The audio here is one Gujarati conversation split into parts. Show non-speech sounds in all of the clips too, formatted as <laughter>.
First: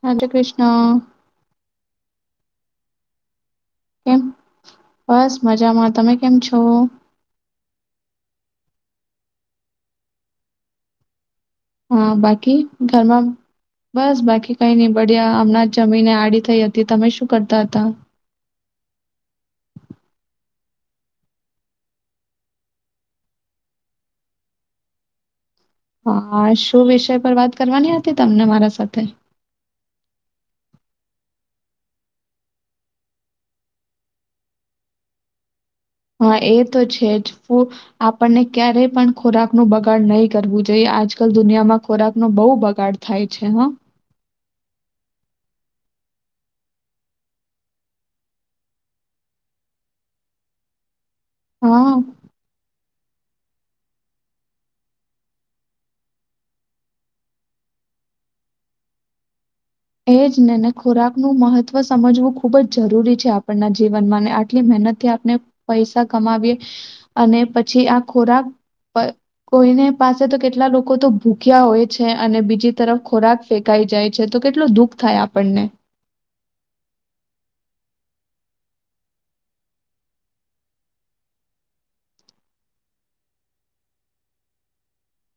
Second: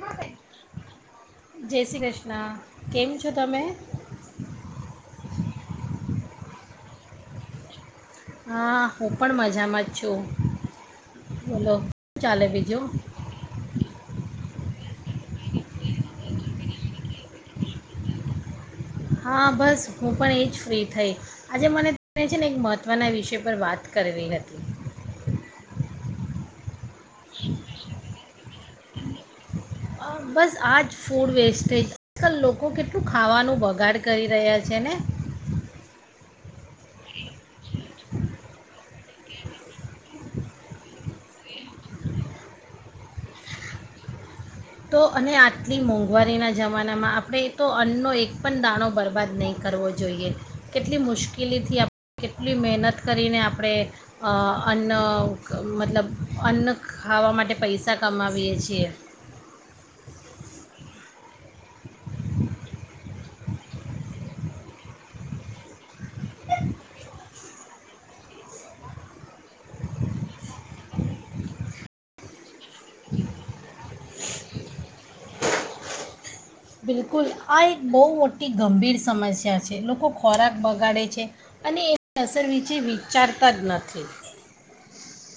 રાધે કૃષ્ણ ના કેમ છો તમે કેમ બસ મજામાં તમે કેમ છો હા હું પણ મજામાં જ છું બોલો હા શું ચાલે બાકી બીજું ઘરમાં બસ બાકી કઈ નહી બડ્યા હમણાં જ જમીને આડી થઈ હતી તમે શું કરતા હતા હા બસ હું પણ એ જ ફ્રી થઈ આજે મને તેને છે ને એક મહત્વના વિષય પર વાત કરવી હતી હા શુ વિષય પર વાત કરવાની હતી તમને મારા સાથે અ, બસ આ જ ફૂડ વેસ્ટેજ આજકાલ લોકો કેટલું ખાવાનું બગાડ કરી રહ્યા છે ને હા એ તો છે જ ફુ આપણને ક્યારેય પણ ખોરાક નો બગાડ નહી કરવું જોઈએ આજ કલ દુનિયામાં ખોરાક નો બહુ બગાડ થાય છે હ તો અને આટલી મોંઘવારીના જમાનામાં આપણે તો અન્નનો એક પણ દાણો બરબાદ નહીં કરવો જોઈએ કેટલી મુશ્કેલી કેલી ધી હા આપણે કેટલી મહેનત કરીને આપણે અન્ન મતલબ અન્ન ખાવા માટે પૈસા કમાવીએ છીએ નું મહત્વ સમજવું ખુબ જ જરૂરી છે આપણના જીવનમાં અને આટલી મહેનત થી આપણે પૈસા કમાવીએ અને પછી આ ખોરાક કોઈને પાસે તો કેટલા લોકો તો ભૂખ્યા હોય છે અને બીજી તરફ ખોરાક ફેંકાઈ જાય છે તો દુઃખ થાય આપણને બિલકુલ આ એક બહુ મોટી ગંભીર સમસ્યા છે લોકો ખોરાક બગાડે છે અને એની અસર વિશે વિચારતા જ નથી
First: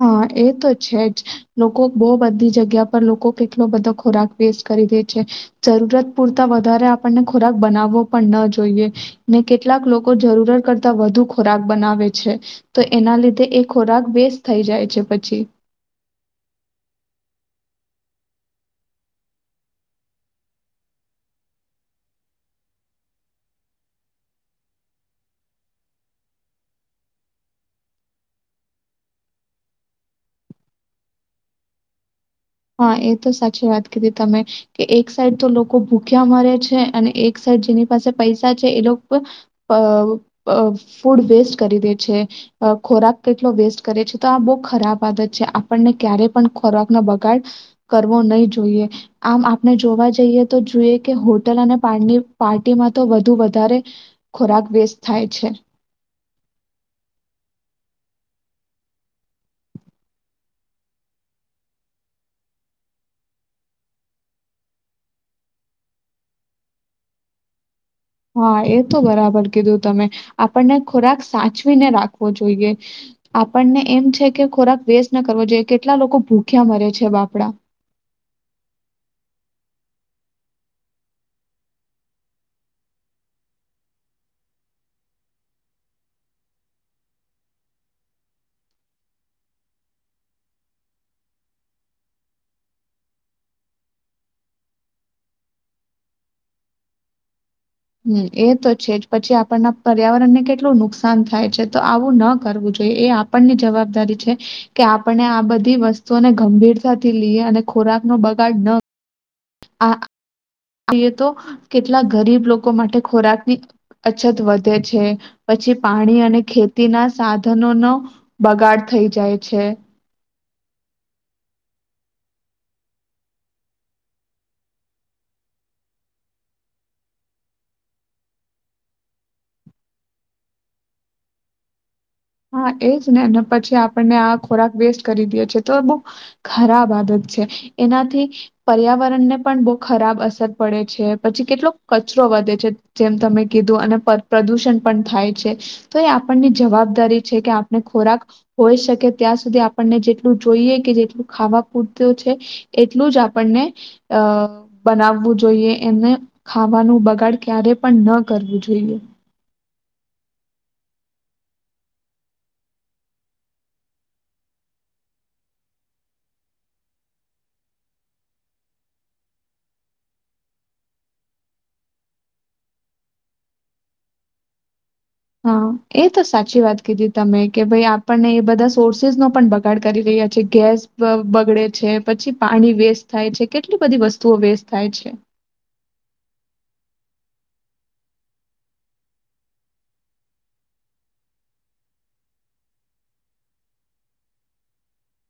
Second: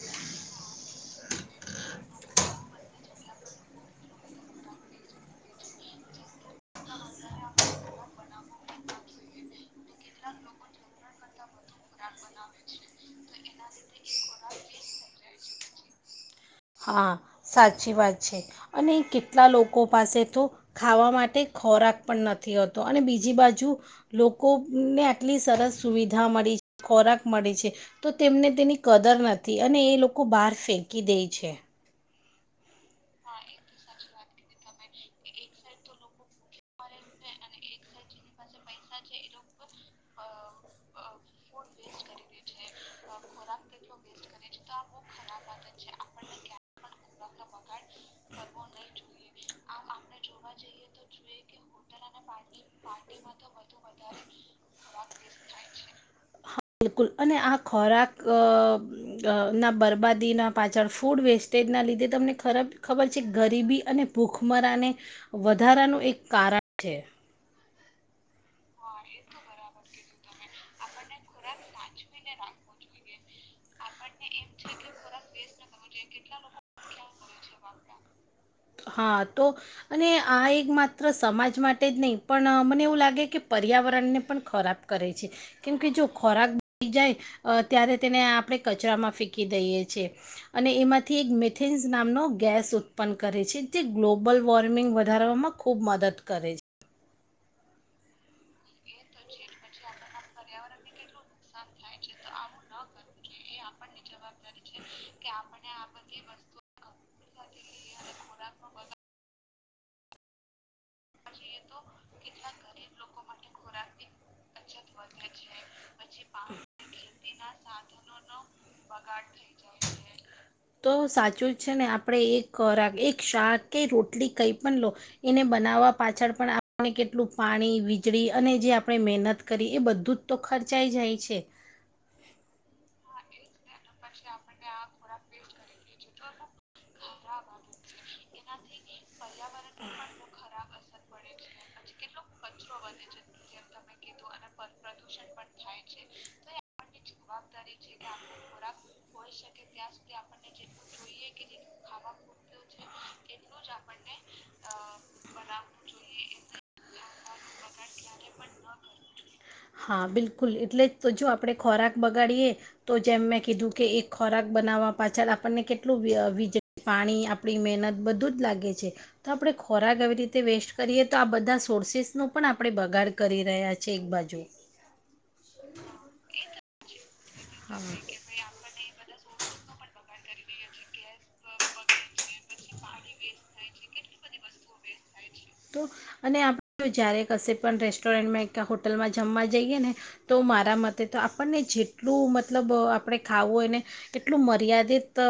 હા એ તો છે જ લોકો બહુ બધી જગ્યા પર લોકો કેટલો બધો ખોરાક વેસ્ટ કરી દે છે જરૂરત પૂરતા વધારે આપણને ખોરાક બનાવવો પણ ન જોઈએ ને કેટલાક લોકો જરૂરત કરતા વધુ ખોરાક બનાવે છે તો એના લીધે એ ખોરાક વેસ્ટ થઈ જાય છે પછી હા સાચી વાત છે અને કેટલા લોકો પાસે તો ખાવા માટે ખોરાક પણ નથી હોતો અને બીજી બાજુ લોકોને આટલી સરસ સુવિધા મળી ખોરાક મળી છે તો તેમને તેની કદર નથી અને એ લોકો બહાર ફેંકી દે છે છે હા એ તો સાચી વાત કીધી તમે કે એક સાઈડ તો લોકો ભૂખ્યા મરે છે અને એક સાઈડ જેની પાસે પૈસા છે એ લોકો અ અ ફૂડ વેસ્ટ કરી દે છે અ ખોરાક કેટલો વેસ્ટ કરે છે તો આ બહુ ખરાબ આદત છે આપણને ક્યારે પણ ખોરાક ના બગ કરવો નહી જોઈએ આમ આપણે જોવા જ તો જો હોટલ પર્ડ પાર્ટીમાં તો વધુ વધારે ખોરાક વસ્ટ થાય છે હા બિલકુલ અને આ ખોરાક અ અબ ના બરબાદીના પાછળ ફૂડ વેસ્ટેજના લીધે તમને ખરાબ ખબર છે ગરીબી અને ભૂખમરાને વધારાનું એક કારણ છે હા એ તો બરાબર કીધું તમે આપણને ખોરાક સાચવીને રાખવો જોઈએ આપણને એમ છે કે ખોરાક વેસ્ટ ના કરવો જોઈએ કેટલા લોકો ભૂખ્યા મરે છે બાપડા હા તો અને આ એક માત્ર સમાજ માટે જ નહીં પણ મને એવું લાગે કે પર્યાવરણને પણ ખોરાબ કરે છે કેમકે જો ખોરાક બી જાય ત્યારે તેને આપણે કચરામાં ફેંકી દઈએ છેએ અને એમાંથી એક મેથેન્સ નામનો ગેસ ઉત્પન્ન કરે છે તે ગ્લોબલ વોર્મિંગ વધારવામાં ખૂબ મદદ કરે છે હમ્મ એ તો છે જ પછી આપણના પર્યાવરણ ને કેટલું નુકસાન થાય છે, તો આવું ન કરવું જોઈએ એ આપણની જવાબદારી છે. કે આપણે આ બધી વસ્તુઓને ગંભીરતા. થી <unintelligible> અને ખોરાક નો બગાડ ન આ જોએ તો કેટલા ગરીબ લોકો માટે ખોરાકની અછત વધે છે, પછી પાણી અને ખેતીના સાધનો નો બગાડ થઈ જાય છે. તો સાચું જ છે, ને આપણે એક ખોરાક એક શાક કે રોટલી કઈ પણ લો એને બનાવવા પાછળ પણ આપને કેટલું પાણી વીજળી અને જે આપણે મહેનત કરી એ બધું જ તો ખર્ચ <unintelligible> જાય છે. હા એ <unintelligible> પછી આપણને આ ખોરાક વેસ્ટ કરી દે છે, તો બહ ખરાબ આદત છે, એના થી પર્યાવરણ ને પણ બહુ ખરાબ અસર પડે છે. પછી કેટલો કચરો વધે છે, જેમ તમે કીધું અને પ્રદુષણ થાય છે, તો એ આપણની જવાબદારી છે, કે આપણે ખોરાક હોય શકે ત્યાં સુધી આપણને જેટલું જોઈએ કે જેટલું ખાવા પૂરતું છે એટલું જ આપણને અ બનાવવું જોઈએ એને ખાવાનું બગાડ ક્યારે પણ ન કરવું જોઈએ. હા બિલકુલ એટલે તો જો આપણે ખોરાક બગાડીએ તો જેમ મેં કીધું કે એક ખોરાક બનાવવા પાછળ આપણને કેટલું <unintelligible> વીજળી પાણી આપણી મહેનત બધું જ લાગે છે તો આપણે ખોરાક આવી રીતે વેસ્ટ કરીએ તો આ બધા <unintelligible> પણ આપણે બગાડ કરી રહ્યા <unintelligible> એક બાજુ હા એ તો સાચી વાત કીધી તમે કે ભાઈ હા આપણને એ બધા <unintelligible> નો પણ બગાડ કરી રહ્યા છે, ગેસ બગડે છે પછી પાણી વેસ્ટ થાય છે, કેટલી બધી વસ્તુઓ વેસ્ટ થાય છે. તો અને આપણે જ્યારે કશે પણ રેસ્ટોરન્ટમાં હોટલમાં જમવા જઈએ ને તો મારા મતે તો આપણને જેટલું મતલબ આપણે ખાવું હોય ને એટલું મર્યાદિત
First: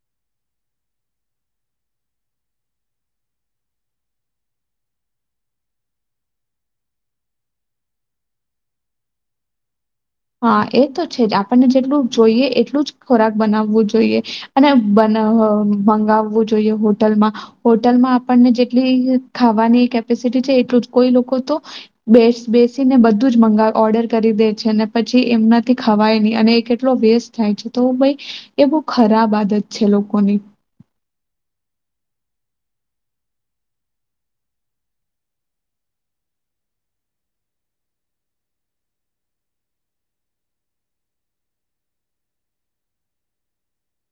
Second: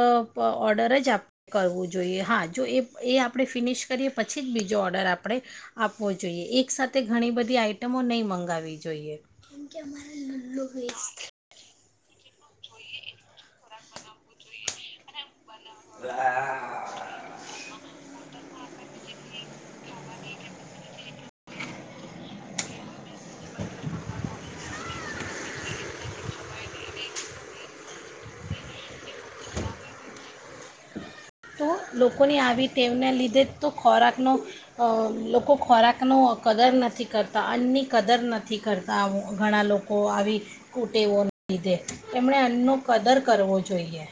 ઓર્ડર જ આપણે કરવું જોઈએ હા જો એ એ આપણે ફિનિશ કરીએ પછી જ બીજો ઓર્ડર ઓર્ડર આપણે આપવો જોઈએ એક સાથે ઘણી બધી <unintelligible> નહીં મંગાવવી જોઈએ. હા એ તો છે, જ આપણને જેટલું જોઈએ એટલું જ ખોરાક બનાવવું જોઈએ અને બ મંગાવવું જોઈએ હોટલમાં હોટલમાં આપણને જેટલી ખાવાની કેપેસિટી છે, એટલું જ કોઈ લોકો તો <unintelligible> બેસીને બધું જ <unintelligible> ઓર્ડર કરી દે છે. પછી એમનાથી ખવાય નહી અને એ કેટલો વેસ્ટ થાય છે, તો ભાઈ એ બહ ખરાબ આદત છે, લોકોની. તો લોકોની આવી ટેવને લીધે તો ખોરાકનો લોકો ખોરાકનો કદર નથી કરતા અન્નની કદર નથી કરતા ઘણા લોકો આવી કુટેવોના લીધે એણે અન્નનો કદર કરવો જોઈએ.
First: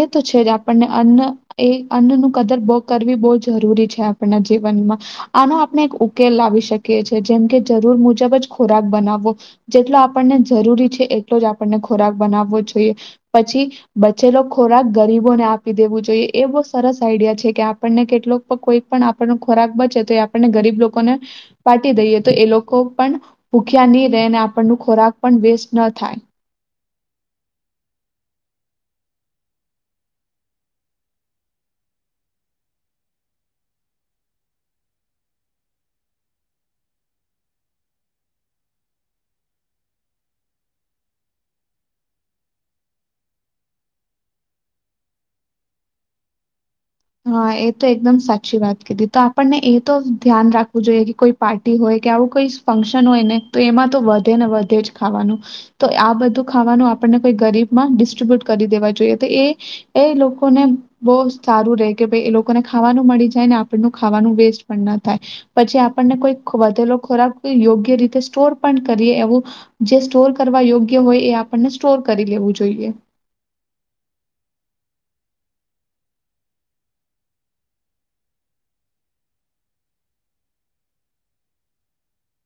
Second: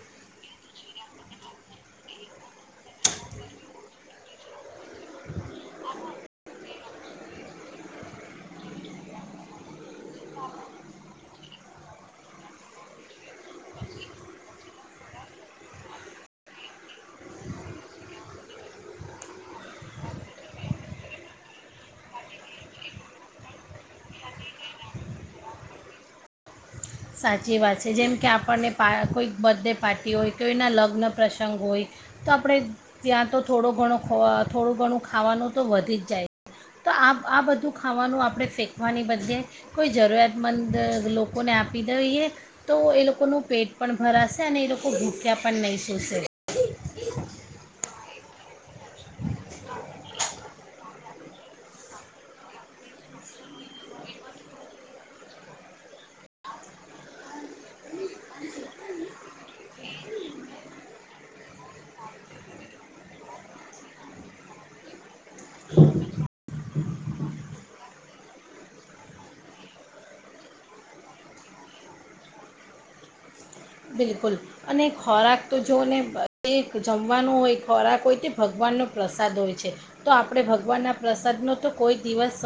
એ તો છે, જ આપણને અન્ન એ અન્નનું કદર બો કરવી બહુ જરૂરી છે, આપણના જીવનમાં. આનો આપણે એક કે લાવી શકી જેમકે જરૂર મુજબ જ ખોરાક બનાવવો જેટલો આપણને જરૂરી છે, એટલો જ આપણને ખોરાક બનાવવો જોઈએ પછી જેલ્લો ખોરાક ગરીબોને આપી દેવું જોઈએ એ બહુ સરસ આઈડિયા છે, કે આપણને કેટલોક કોઈ પણ આપણનો ખોરાક બચે તો એ આપણને ગરીબ લોકોને <unintelligible> દઈએ તો એ લોકો પણ ભૂખ્યા નહીં રહે અને આપણ ન ખોરાક પણ વેસ્ટ ન થાય. સાચી વાત છે, જેમ કે આપણને <unintelligible> કોઈ બર્થડે પાર્ટી હોય કોઈના લગ્ન પ્રસંગ હોય તો આપણે ત્યાં તો થોડો ઘણો થોડું ઘણું ખાવાનું તો વધી જ જાય તો આ આ બધું ખાવાનું આપણે ફેંકવાની બદલે કોઈ <unintelligible> લોકોને આપ આપી દઈએ તો એ લોકોનું પેટ પણ ભરાશે અને એ લોકો ભૂખ્યા પણ નહીં સૂશે. હા એ તો એકદમ સાચી વાત તો આપણને એ તો ધ્યાન રાખવું જોઈએ. કોઈ પાર્ટી હોય કે આવું કોઈ ફંક્શન હોય ને તો એમાં તો વધે ને વધે જ ખાવાનું તો આ બધું ખાવાનું આપણને કોઈ ગરીબમાં ડિસ્ટ્રીબ્યુટ કરી દેવા જોઈએ. કે ભાઈ એ લોકોને ખાવાનું મળી જાય ને આપણ ખાવાનું વેસ્ટ પણ ના થાય પછી આપણને કોઈ વધેલો ખોરાક યોગ્ય રીતે સ્ટોર પણ કરીએ એવું જે સ્ટોર કરવા યોગ્ય હોય એ આપણને સ્ટોર કરી લેવું જોઈએ. બિલકુલ અને ખોરાક તો જોને તે જમવાનો હોય ખોરાક હોય તે ભગવાનનો પ્રસાદ હોય છે તો આપણે ભગવાનના પ્રસાદનો તો કોઈ દિવસ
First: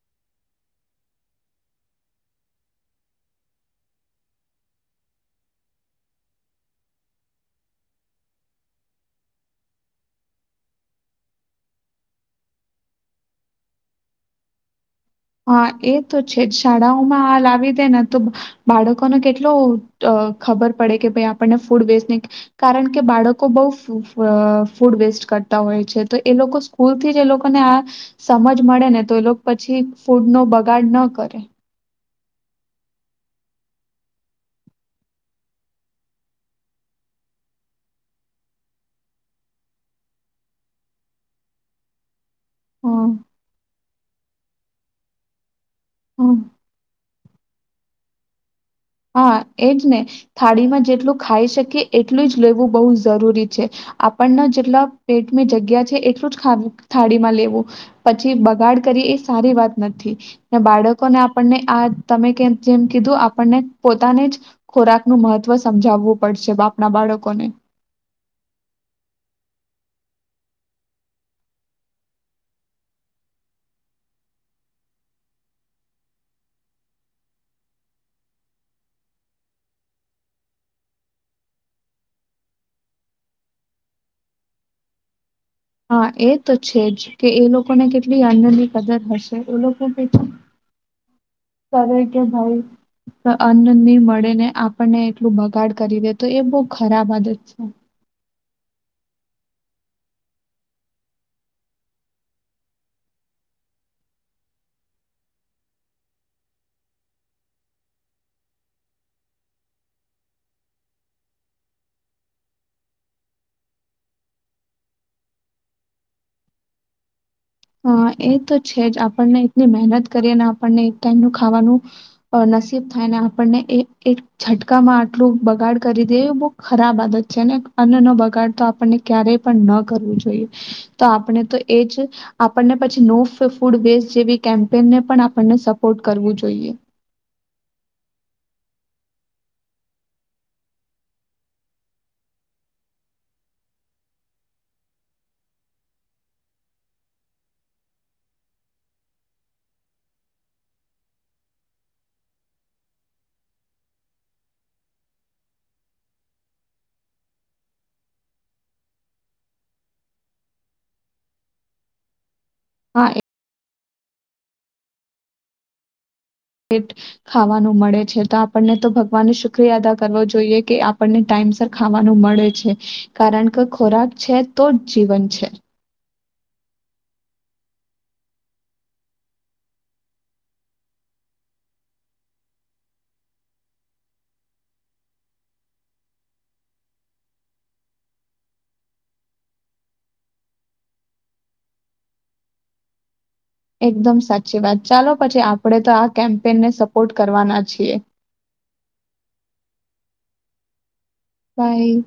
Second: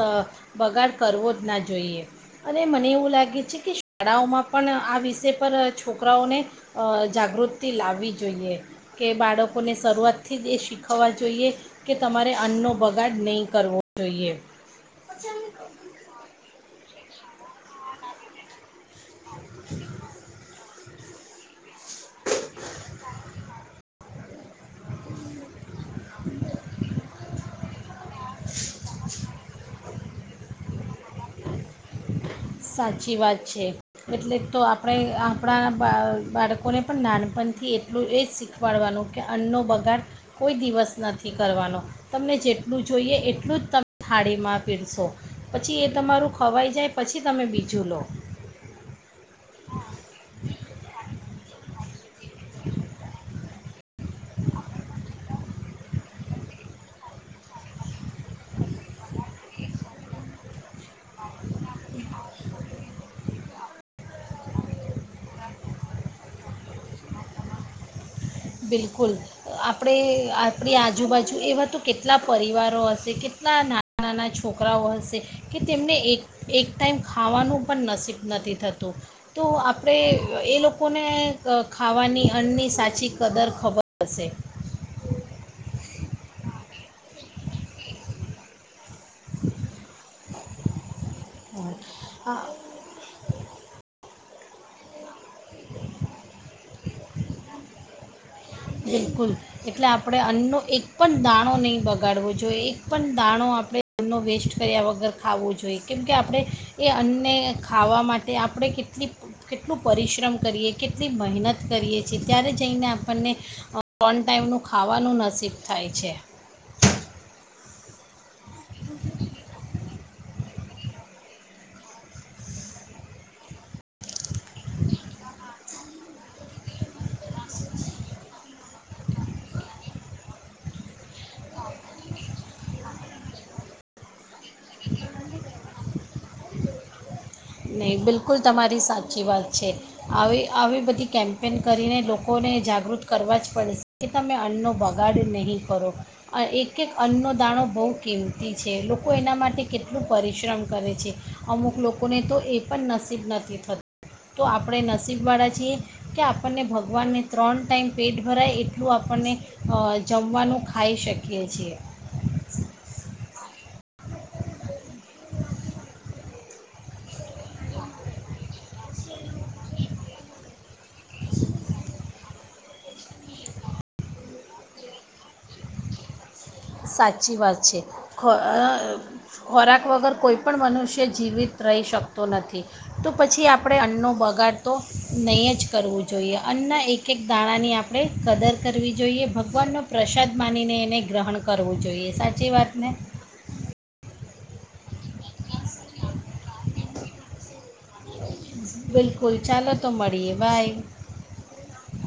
બગાડ કરવો જ ના જોઈએ અને મને એવું લાગે છે કે શાળાઓમાં પણ આ વિષય પર છોકરાઓને જાગૃતિ લાવવી જોઈએ કે બાળકોને શરૂઆતથી જ એ શીખવવા જોઈએ કે તમારે અન્નનો બગાડ નહીં કરવો જોઈએ. હા એ તો છે જ શાળાઓ માં હાવી દે ને તો બાળકોને કેટલો ખબર પડે કે ભાઈ આપણને ફૂડ વેસ્ટ નહી કારણ કે બાળકો બહ ફૂડ વેસ્ટ કરતા હોય છે તો એ લોકો સ્કૂલ થી જ એ લોકોને આ સમજ મળે ને તો એ લોકો પછી ફૂડનો બગાડ ન કરે. સાચી વાત છે એટલે તો આપણે આપણા બા બાળકોને પણ નાનપણથી એટલું એ જ શીખવાડવાનું કે અન્નનો બગાડ કોઈ દિવસ નથી કરવાનો. તમને જેટલું હમ્મ, જોઈએ એટલું જ ત થાળીમાં પીરશો. પછી એ તમારું હમ્મ. ખવાઈ જાય. પછી. તમે બીજું લો. હા એજ ને થાળીમાં જેટલું ખાઈ શકી. એટલું જ લેવું બહુ જરૂરી. આપણને જેટલા પેટની જગ્યા છે એટલું જ થાળીમાં લેવું પછી બગાડ કરી એ સારી વાત નથી બાળકોને આપણને આ તમે જેમ કીધું આપણને. પોતાને જ ખોરાકનું મહત્વ સમજાવવું પડશે બાપના બાળકોને. બિલકુલ આપણે આપણી આજુબાજુ એવા તો કેટલા પરિવારો હશે કેટલા નાના નાના છોકરાઓ હશે કે તેમને એક એક ટાઈમ ખાવાનું પણ નસીબ નથી થતું તો આપણે એ લોકોને ખાવાની અન્નની સાચી. કદર ખબર હશે. હા એ તો છે જ કે એ લોકોને કેટલી અન્નલી મદર હશે એ લોકો પ છે. હા. કર કે આ ભાઈ અન્ન નની મળે ને. આપણને એટલું બગાડ કરી દે તો એ બહુ ખરાબ આદત છે. બિલકુલ એટલે આપણે અન્નનો એક પણ દાણો નહીં બગાડવો જોઈએ એક પણ દાણો આપણે અન્નો વેસ્ટ કર્યા વગર ખાવો જોઈએ કેમકે આપણે એ અન્ને ખાવા માટે આપણે કેટલી કેટલું પરિશ્રમ કરીએ કેટલી મહેનત કરીએ છીએ ત્યારે જઈને આપણને ઓન ટાઈમનું ખાવાનું નસીબ થાય છે. હ એ તો છે જ આપણને એટલી મહેનત કરી અને આપણને એક ટાઈમનું ખાવાનું નસીબ થાય ને આપણને એ એક છટકામાં આટલું બગાડ કરી દેએ એ બહુ ખરાબ આદત છે ને અન્નનો બગાડ તો આપણને ક્યારેય પણ ન કરવું જોઈએ તો આપણે તો એ જ આપણને પછી નો ફૂડ વેસ્ટ જેવી કેમ્પેનને પણ આપણને સપોર્ટ કરવું જોઈએ. નહીં બિલકુલ તમારી સાચી વાત છે, આવી આવી બધી કેમ્પેન કરીને લોકોને જાગૃત કરવા જ પડશે કે તમે અન્નનો બગાડ નહીં કરો, એક-એક અન્નનો દાણો બહુ કિંમતી છે લોકો એના માટે કેટલું પરિશ્રમ કરે છે અમુક લોકોને તો એ પણ નસીબ નથી થતું તો આપણે નસીબવાળા છીએ કે આપણને ભગવાનને ત્રણ ટાઈમ પેટ ભરાય એટલું આપણને જમવાનું ખાઈ શકીએ છીએ. હા એ. પેટ ખાવાનું મળે છે તો આપણને તો ભગવાનને શુક્રિયા અદા કરવો જોઈએ કે આપણને ટાઈમસર ખાવાનું મળે છે કારણ કે ખોરાક છે તો જ જીવન છે. સાચી વાત છે, ખો અ ખોરાક વગર કોઈ પણ મનુષ્ય જીવિત રહી શકતો નથી તો પછી આપણે અન્નો બગાડ તો નહીં જ કરવું જોઈએ અન્ન એક એક દાણાની આપણે કદર કરવી જોઈએ ભગવાનનો પ્રસાદ માનીને એને ગ્રહણ કરવું જોઈએ સાચી વાતને. એકદમ સાચી વાત ચાલો પછી આપણે તો આ કેમ્પેનને સપોર્ટ કરવાના છીએ. બિલકુલ ચાલો તો મળીએ બાય. બાય.